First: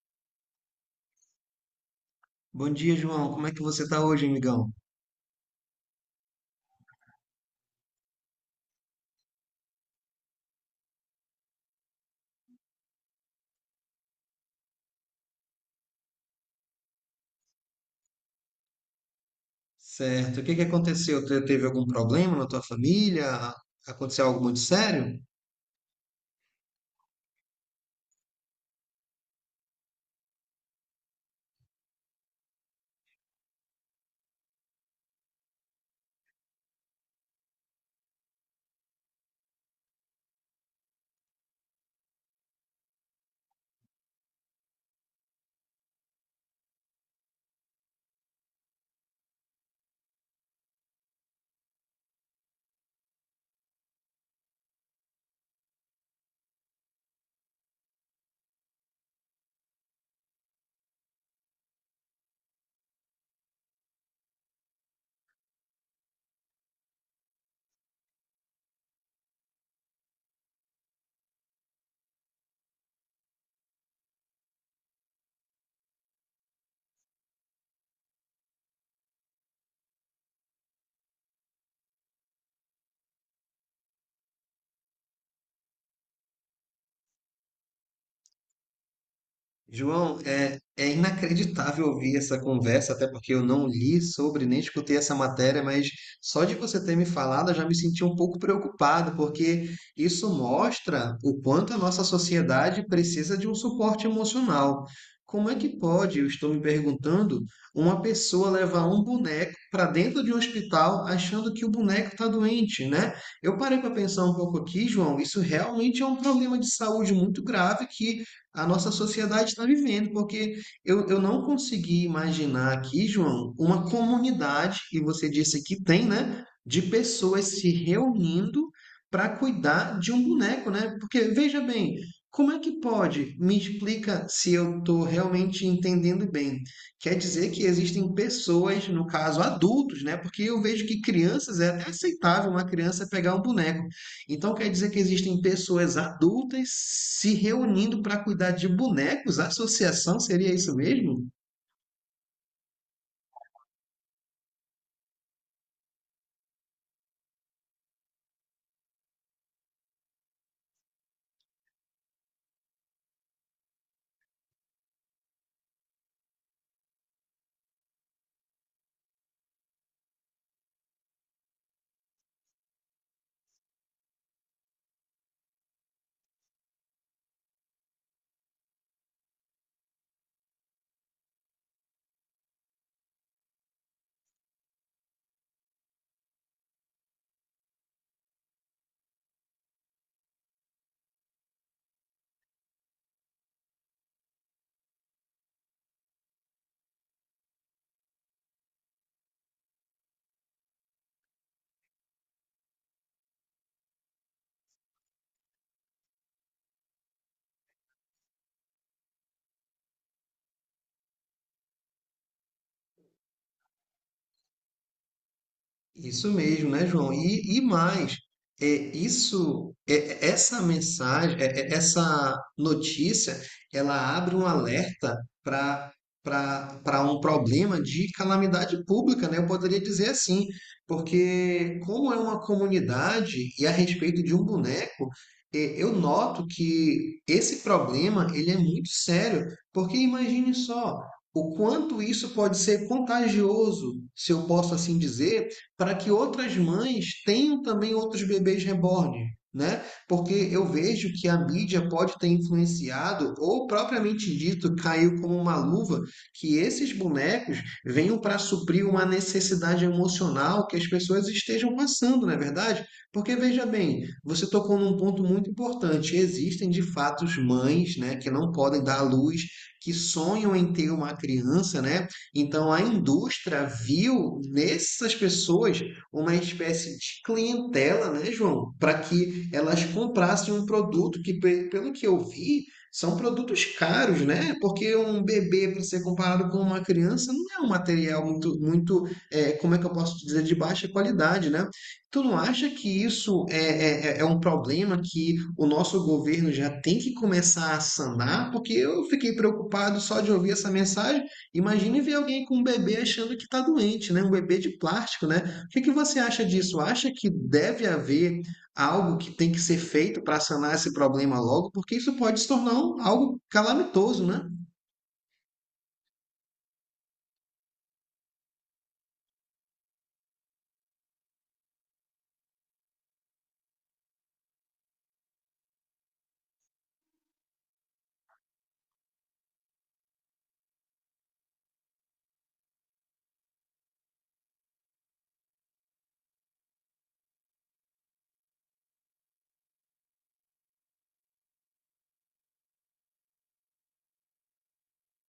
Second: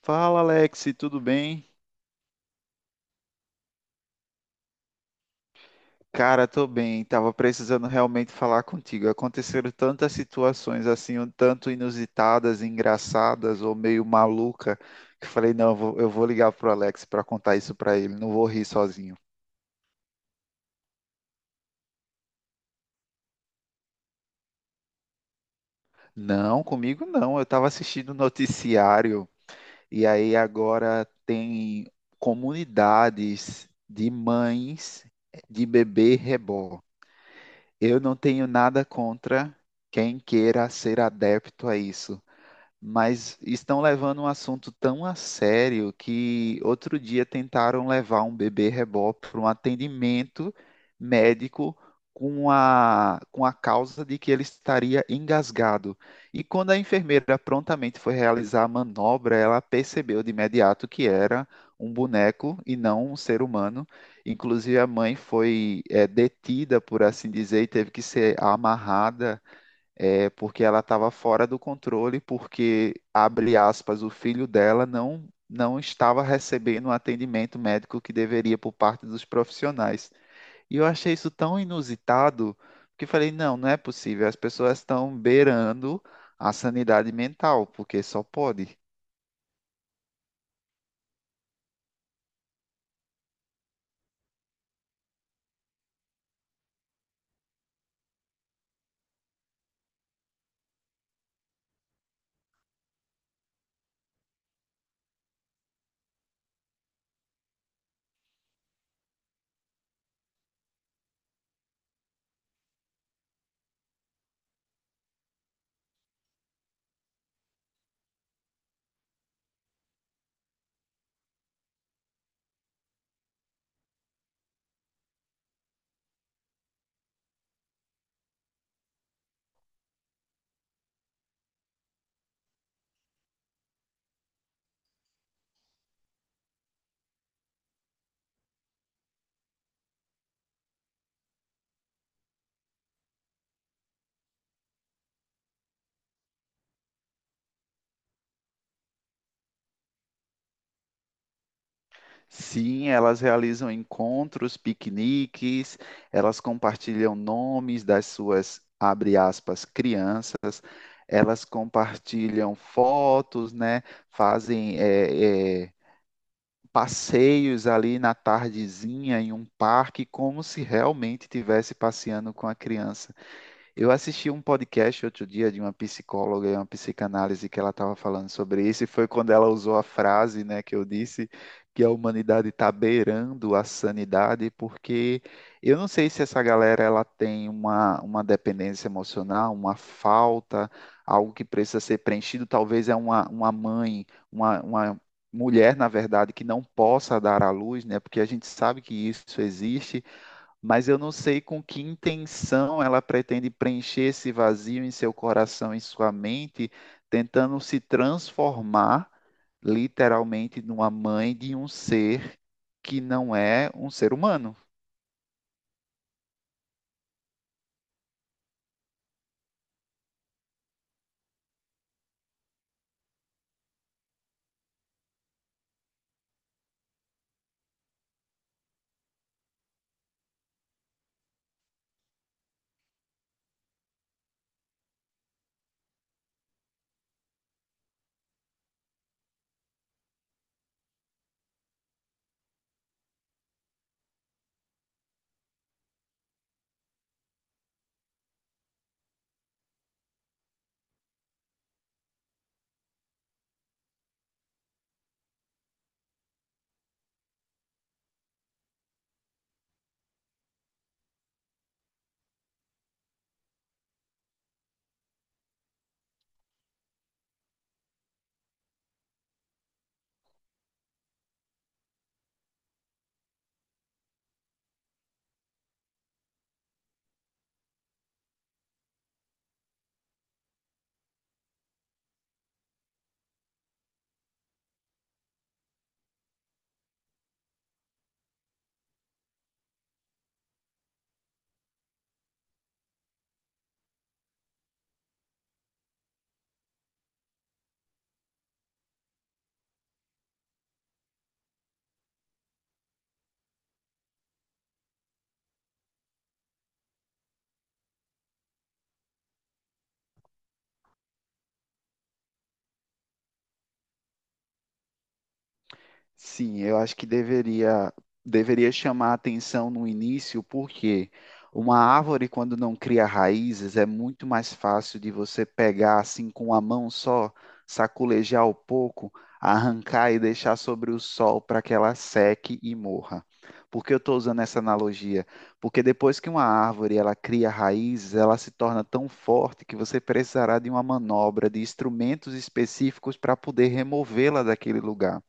Fala, Alex, tudo bem? Bom dia, João. Como é que você está hoje, amigão? Cara, tô bem. Tava precisando realmente falar contigo. Aconteceram tantas situações assim, um tanto inusitadas, engraçadas ou meio maluca, que eu falei, não, eu vou ligar pro Alex pra contar isso pra ele, não vou rir sozinho. Certo. O que que aconteceu? Teve algum problema na tua família? Aconteceu algo muito sério? Não, comigo não. Eu tava assistindo o noticiário e aí agora tem comunidades de mães de bebê reborn. Eu não tenho nada contra quem queira ser adepto a isso, mas estão levando um assunto tão a sério que outro dia tentaram levar um bebê rebó para um atendimento médico com a causa de que ele estaria engasgado. E quando a enfermeira prontamente foi realizar a manobra, ela percebeu de imediato que era um boneco e não um ser humano. Inclusive, a mãe foi, detida, por assim dizer, e teve que ser amarrada, é, porque ela estava fora do controle, porque, abre aspas, o filho dela não, não estava recebendo o atendimento médico que deveria por parte dos profissionais. E eu achei isso tão inusitado que eu falei, não, não é possível, as pessoas estão beirando a sanidade mental, porque só pode. João, é inacreditável ouvir essa conversa, até porque eu não li sobre nem escutei essa matéria, mas só de você ter me falado, eu já me senti um pouco preocupado, porque isso mostra o quanto a nossa sociedade precisa de um suporte emocional. Como é que pode, eu estou me perguntando, uma pessoa levar um boneco para dentro de um hospital achando que o boneco está doente, né? Eu parei para pensar um pouco aqui, João, isso realmente é um problema de saúde muito grave que a nossa sociedade está vivendo, porque eu não consegui imaginar aqui, João, uma comunidade, e você disse que tem, né, de pessoas se reunindo para cuidar de um boneco, né? Porque veja bem, como é que pode? Me explica se eu estou realmente entendendo bem. Quer dizer que existem pessoas, no caso adultos, né? Porque eu vejo que crianças é até aceitável uma criança pegar um boneco. Então quer dizer que existem pessoas adultas se reunindo para cuidar de bonecos? A associação seria isso mesmo? Sim, elas realizam encontros, piqueniques, elas compartilham nomes das suas, abre aspas, crianças, elas compartilham fotos, né? Fazem passeios ali na tardezinha em um parque, como se realmente estivesse passeando com a criança. Eu assisti um podcast outro dia de uma psicóloga e uma psicanálise que ela estava falando sobre isso, e foi quando ela usou a frase, né, que eu disse que a humanidade está beirando a sanidade, porque eu não sei se essa galera ela tem uma dependência emocional, uma falta, algo que precisa ser preenchido, talvez é uma mãe, uma mulher, na verdade, que não possa dar à luz, né, porque a gente sabe que isso existe, mas eu não sei com que intenção ela pretende preencher esse vazio em seu coração, em sua mente, tentando se transformar literalmente numa mãe de um ser que não é um ser humano. Isso mesmo, né, João? E mais, é, isso, essa mensagem, essa notícia, ela abre um alerta para para um problema de calamidade pública, né? Eu poderia dizer assim, porque como é uma comunidade e a respeito de um boneco, eu noto que esse problema ele é muito sério, porque imagine só o quanto isso pode ser contagioso, se eu posso assim dizer para que outras mães tenham também outros bebês reborn. Né? Porque eu vejo que a mídia pode ter influenciado, ou propriamente dito, caiu como uma luva, que esses bonecos venham para suprir uma necessidade emocional que as pessoas estejam passando, não é verdade? Porque veja bem, você tocou num ponto muito importante. Existem de fato mães, né, que não podem dar à luz, que sonham em ter uma criança, né? Então a indústria viu nessas pessoas uma espécie de clientela, né, João? Para que elas comprassem um produto que, pelo que eu vi, são produtos caros, né? Porque um bebê, para ser comparado com uma criança, não é um material muito, como é que eu posso dizer, de baixa qualidade, né? Tu não acha que isso é um problema que o nosso governo já tem que começar a sanar? Porque eu fiquei preocupado só de ouvir essa mensagem. Imagine ver alguém com um bebê achando que está doente, né? Um bebê de plástico, né? O que que você acha disso? Acha que deve haver algo que tem que ser feito para sanar esse problema logo? Porque isso pode se tornar algo calamitoso, né? Sim, eu acho que deveria chamar a atenção no início, porque uma árvore, quando não cria raízes, é muito mais fácil de você pegar assim com a mão só, saculejar um pouco, arrancar e deixar sobre o sol para que ela seque e morra. Por que eu estou usando essa analogia? Porque depois que uma árvore ela cria raízes, ela se torna tão forte que você precisará de uma manobra, de instrumentos específicos para poder removê-la daquele lugar.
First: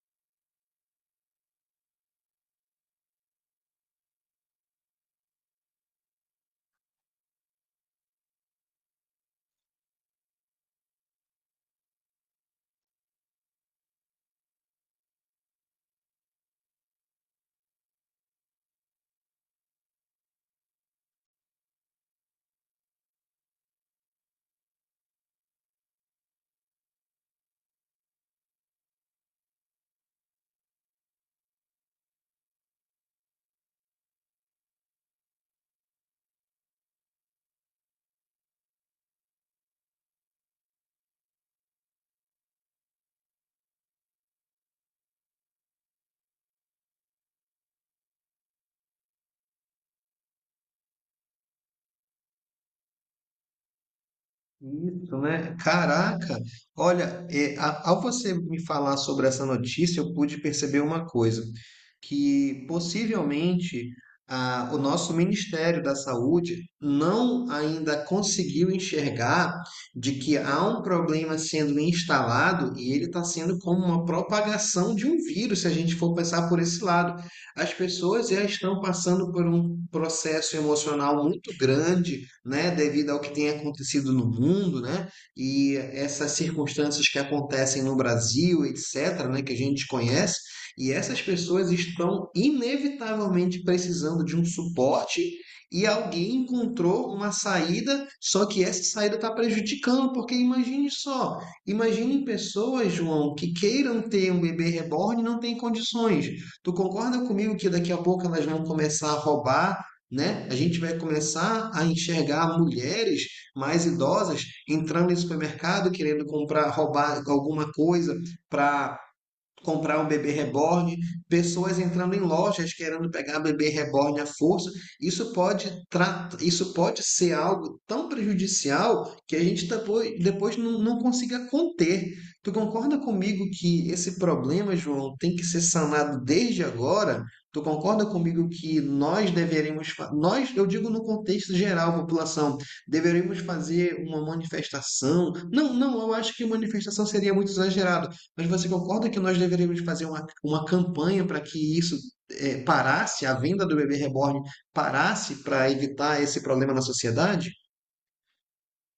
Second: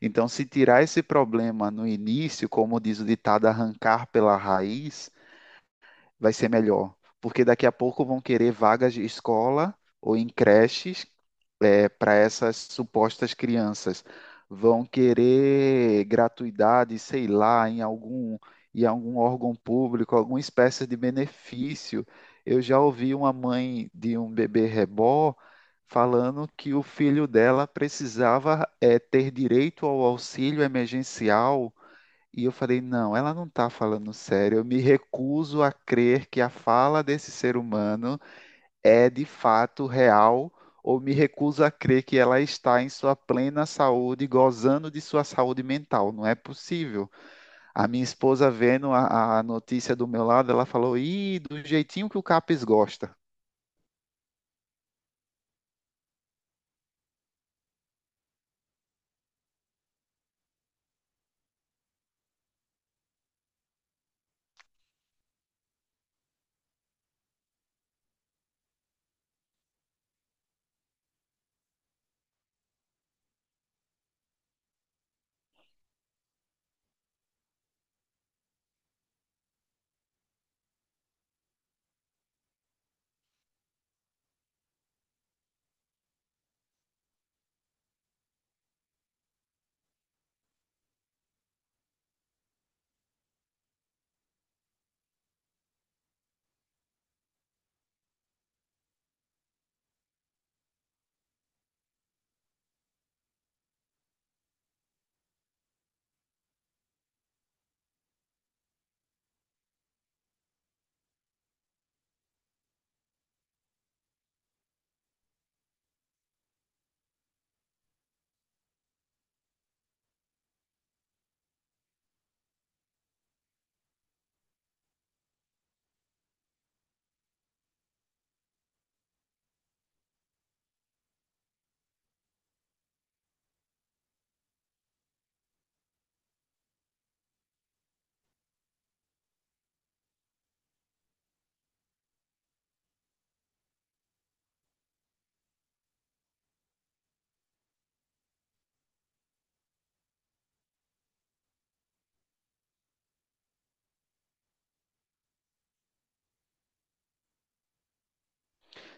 Então, se tirar esse problema no início, como diz o ditado, arrancar pela raiz, vai ser melhor. Porque daqui a pouco vão querer vagas de escola ou em creches para essas supostas crianças. Vão querer gratuidade, sei lá, em algum órgão público, alguma espécie de benefício. Eu já ouvi uma mãe de um bebê reborn falando que o filho dela precisava, ter direito ao auxílio emergencial. E eu falei, não, ela não está falando sério. Eu me recuso a crer que a fala desse ser humano é de fato real, ou me recuso a crer que ela está em sua plena saúde, gozando de sua saúde mental. Não é possível. A minha esposa, vendo a notícia do meu lado, ela falou: Ih, do jeitinho que o Capes gosta. Isso, né? Caraca! Olha, ao você me falar sobre essa notícia, eu pude perceber uma coisa, que possivelmente o nosso Ministério da Saúde não ainda conseguiu enxergar de que há um problema sendo instalado e ele está sendo como uma propagação de um vírus, se a gente for pensar por esse lado, as pessoas já estão passando por um processo emocional muito grande, né, devido ao que tem acontecido no mundo, né, e essas circunstâncias que acontecem no Brasil, etc., né, que a gente conhece, e essas pessoas estão inevitavelmente precisando de um suporte e alguém encontrou uma saída, só que essa saída está prejudicando, porque imagine só, imaginem pessoas, João, que queiram ter um bebê reborn e não têm condições. Tu concorda comigo que daqui a pouco elas vão começar a roubar, né? A gente vai começar a enxergar mulheres mais idosas entrando em supermercado querendo comprar, roubar alguma coisa para comprar um bebê reborn, pessoas entrando em lojas querendo pegar bebê reborn à força. Isso pode, isso pode ser algo tão prejudicial que a gente depois não, não consiga conter. Tu concorda comigo que esse problema, João, tem que ser sanado desde agora? Tu concorda comigo que nós nós, eu digo no contexto geral, população, deveríamos fazer uma manifestação? Não, não, eu acho que manifestação seria muito exagerado, mas você concorda que nós deveríamos fazer uma campanha para que isso parasse, a venda do bebê reborn parasse para evitar esse problema na sociedade?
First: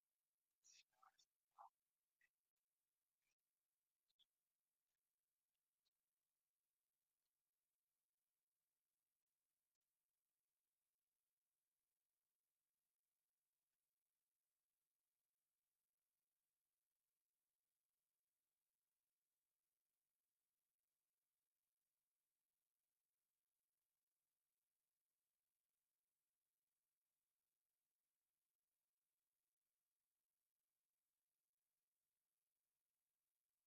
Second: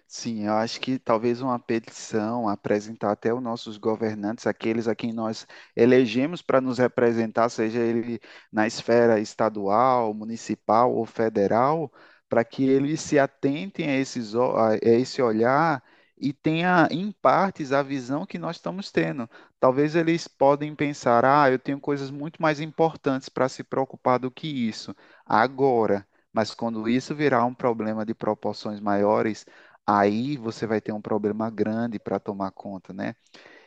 Sim, eu acho que talvez uma petição apresentar até os nossos governantes, aqueles a quem nós elegemos para nos representar, seja ele na esfera estadual, municipal ou federal, para que eles se atentem a, esses, a esse olhar e tenha em partes a visão que nós estamos tendo. Talvez eles podem pensar, ah, eu tenho coisas muito mais importantes para se preocupar do que isso agora. Mas quando isso virar um problema de proporções maiores, aí você vai ter um problema grande para tomar conta, né?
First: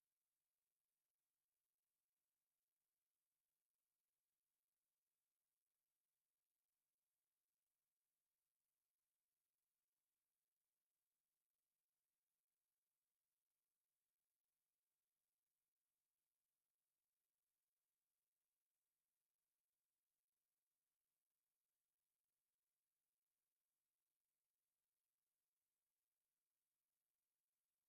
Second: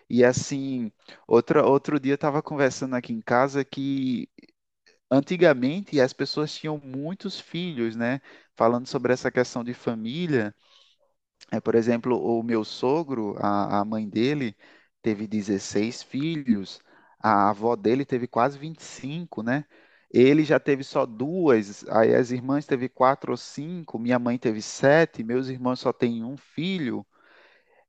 E assim, outro dia eu estava conversando aqui em casa que antigamente as pessoas tinham muitos filhos, né? Falando sobre essa questão de família, é, por exemplo, o meu sogro, a mãe dele, teve 16 filhos, a avó dele teve quase 25, né? Ele já teve só duas, aí as irmãs teve quatro ou cinco, minha mãe teve sete, meus irmãos só têm um filho.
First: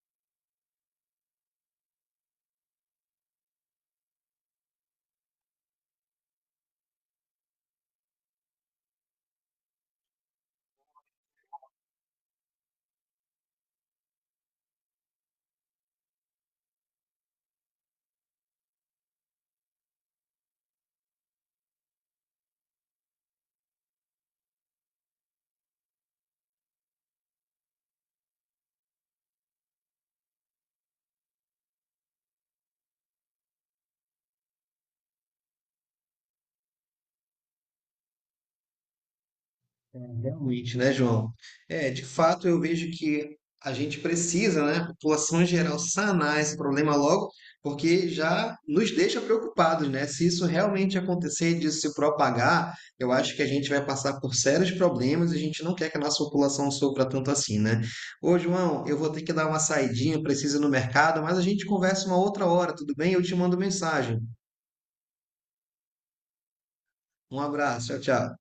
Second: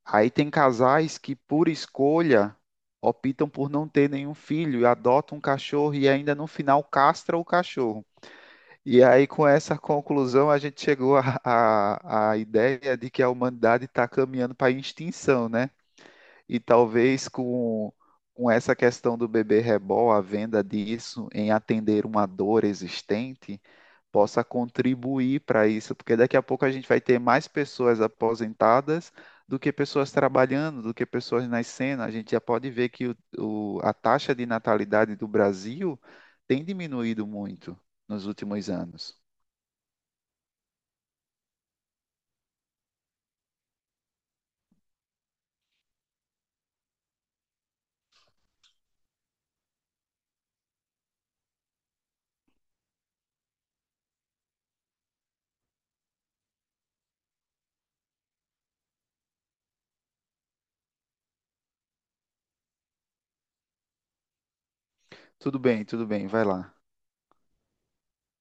Aí tem casais que, por escolha, optam por não ter nenhum filho e adotam um cachorro e ainda no final castra o cachorro. E aí, com essa conclusão, a gente chegou à ideia de que a humanidade está caminhando para a extinção, né? E talvez com essa questão do bebê reborn, a venda disso em atender uma dor existente, possa contribuir para isso, porque daqui a pouco a gente vai ter mais pessoas aposentadas do que pessoas trabalhando, do que pessoas nascendo. A gente já pode ver que a taxa de natalidade do Brasil tem diminuído muito nos últimos anos. Realmente, né, João? É, de fato, eu vejo que a gente precisa, né, a população em geral, sanar esse problema logo, porque já nos deixa preocupados, né? Se isso realmente acontecer, de se propagar, eu acho que a gente vai passar por sérios problemas e a gente não quer que a nossa população sofra tanto assim, né? Ô, João, eu vou ter que dar uma saidinha, preciso ir no mercado, mas a gente conversa uma outra hora, tudo bem? Eu te mando mensagem. Tudo bem, vai lá. Um abraço, tchau, tchau.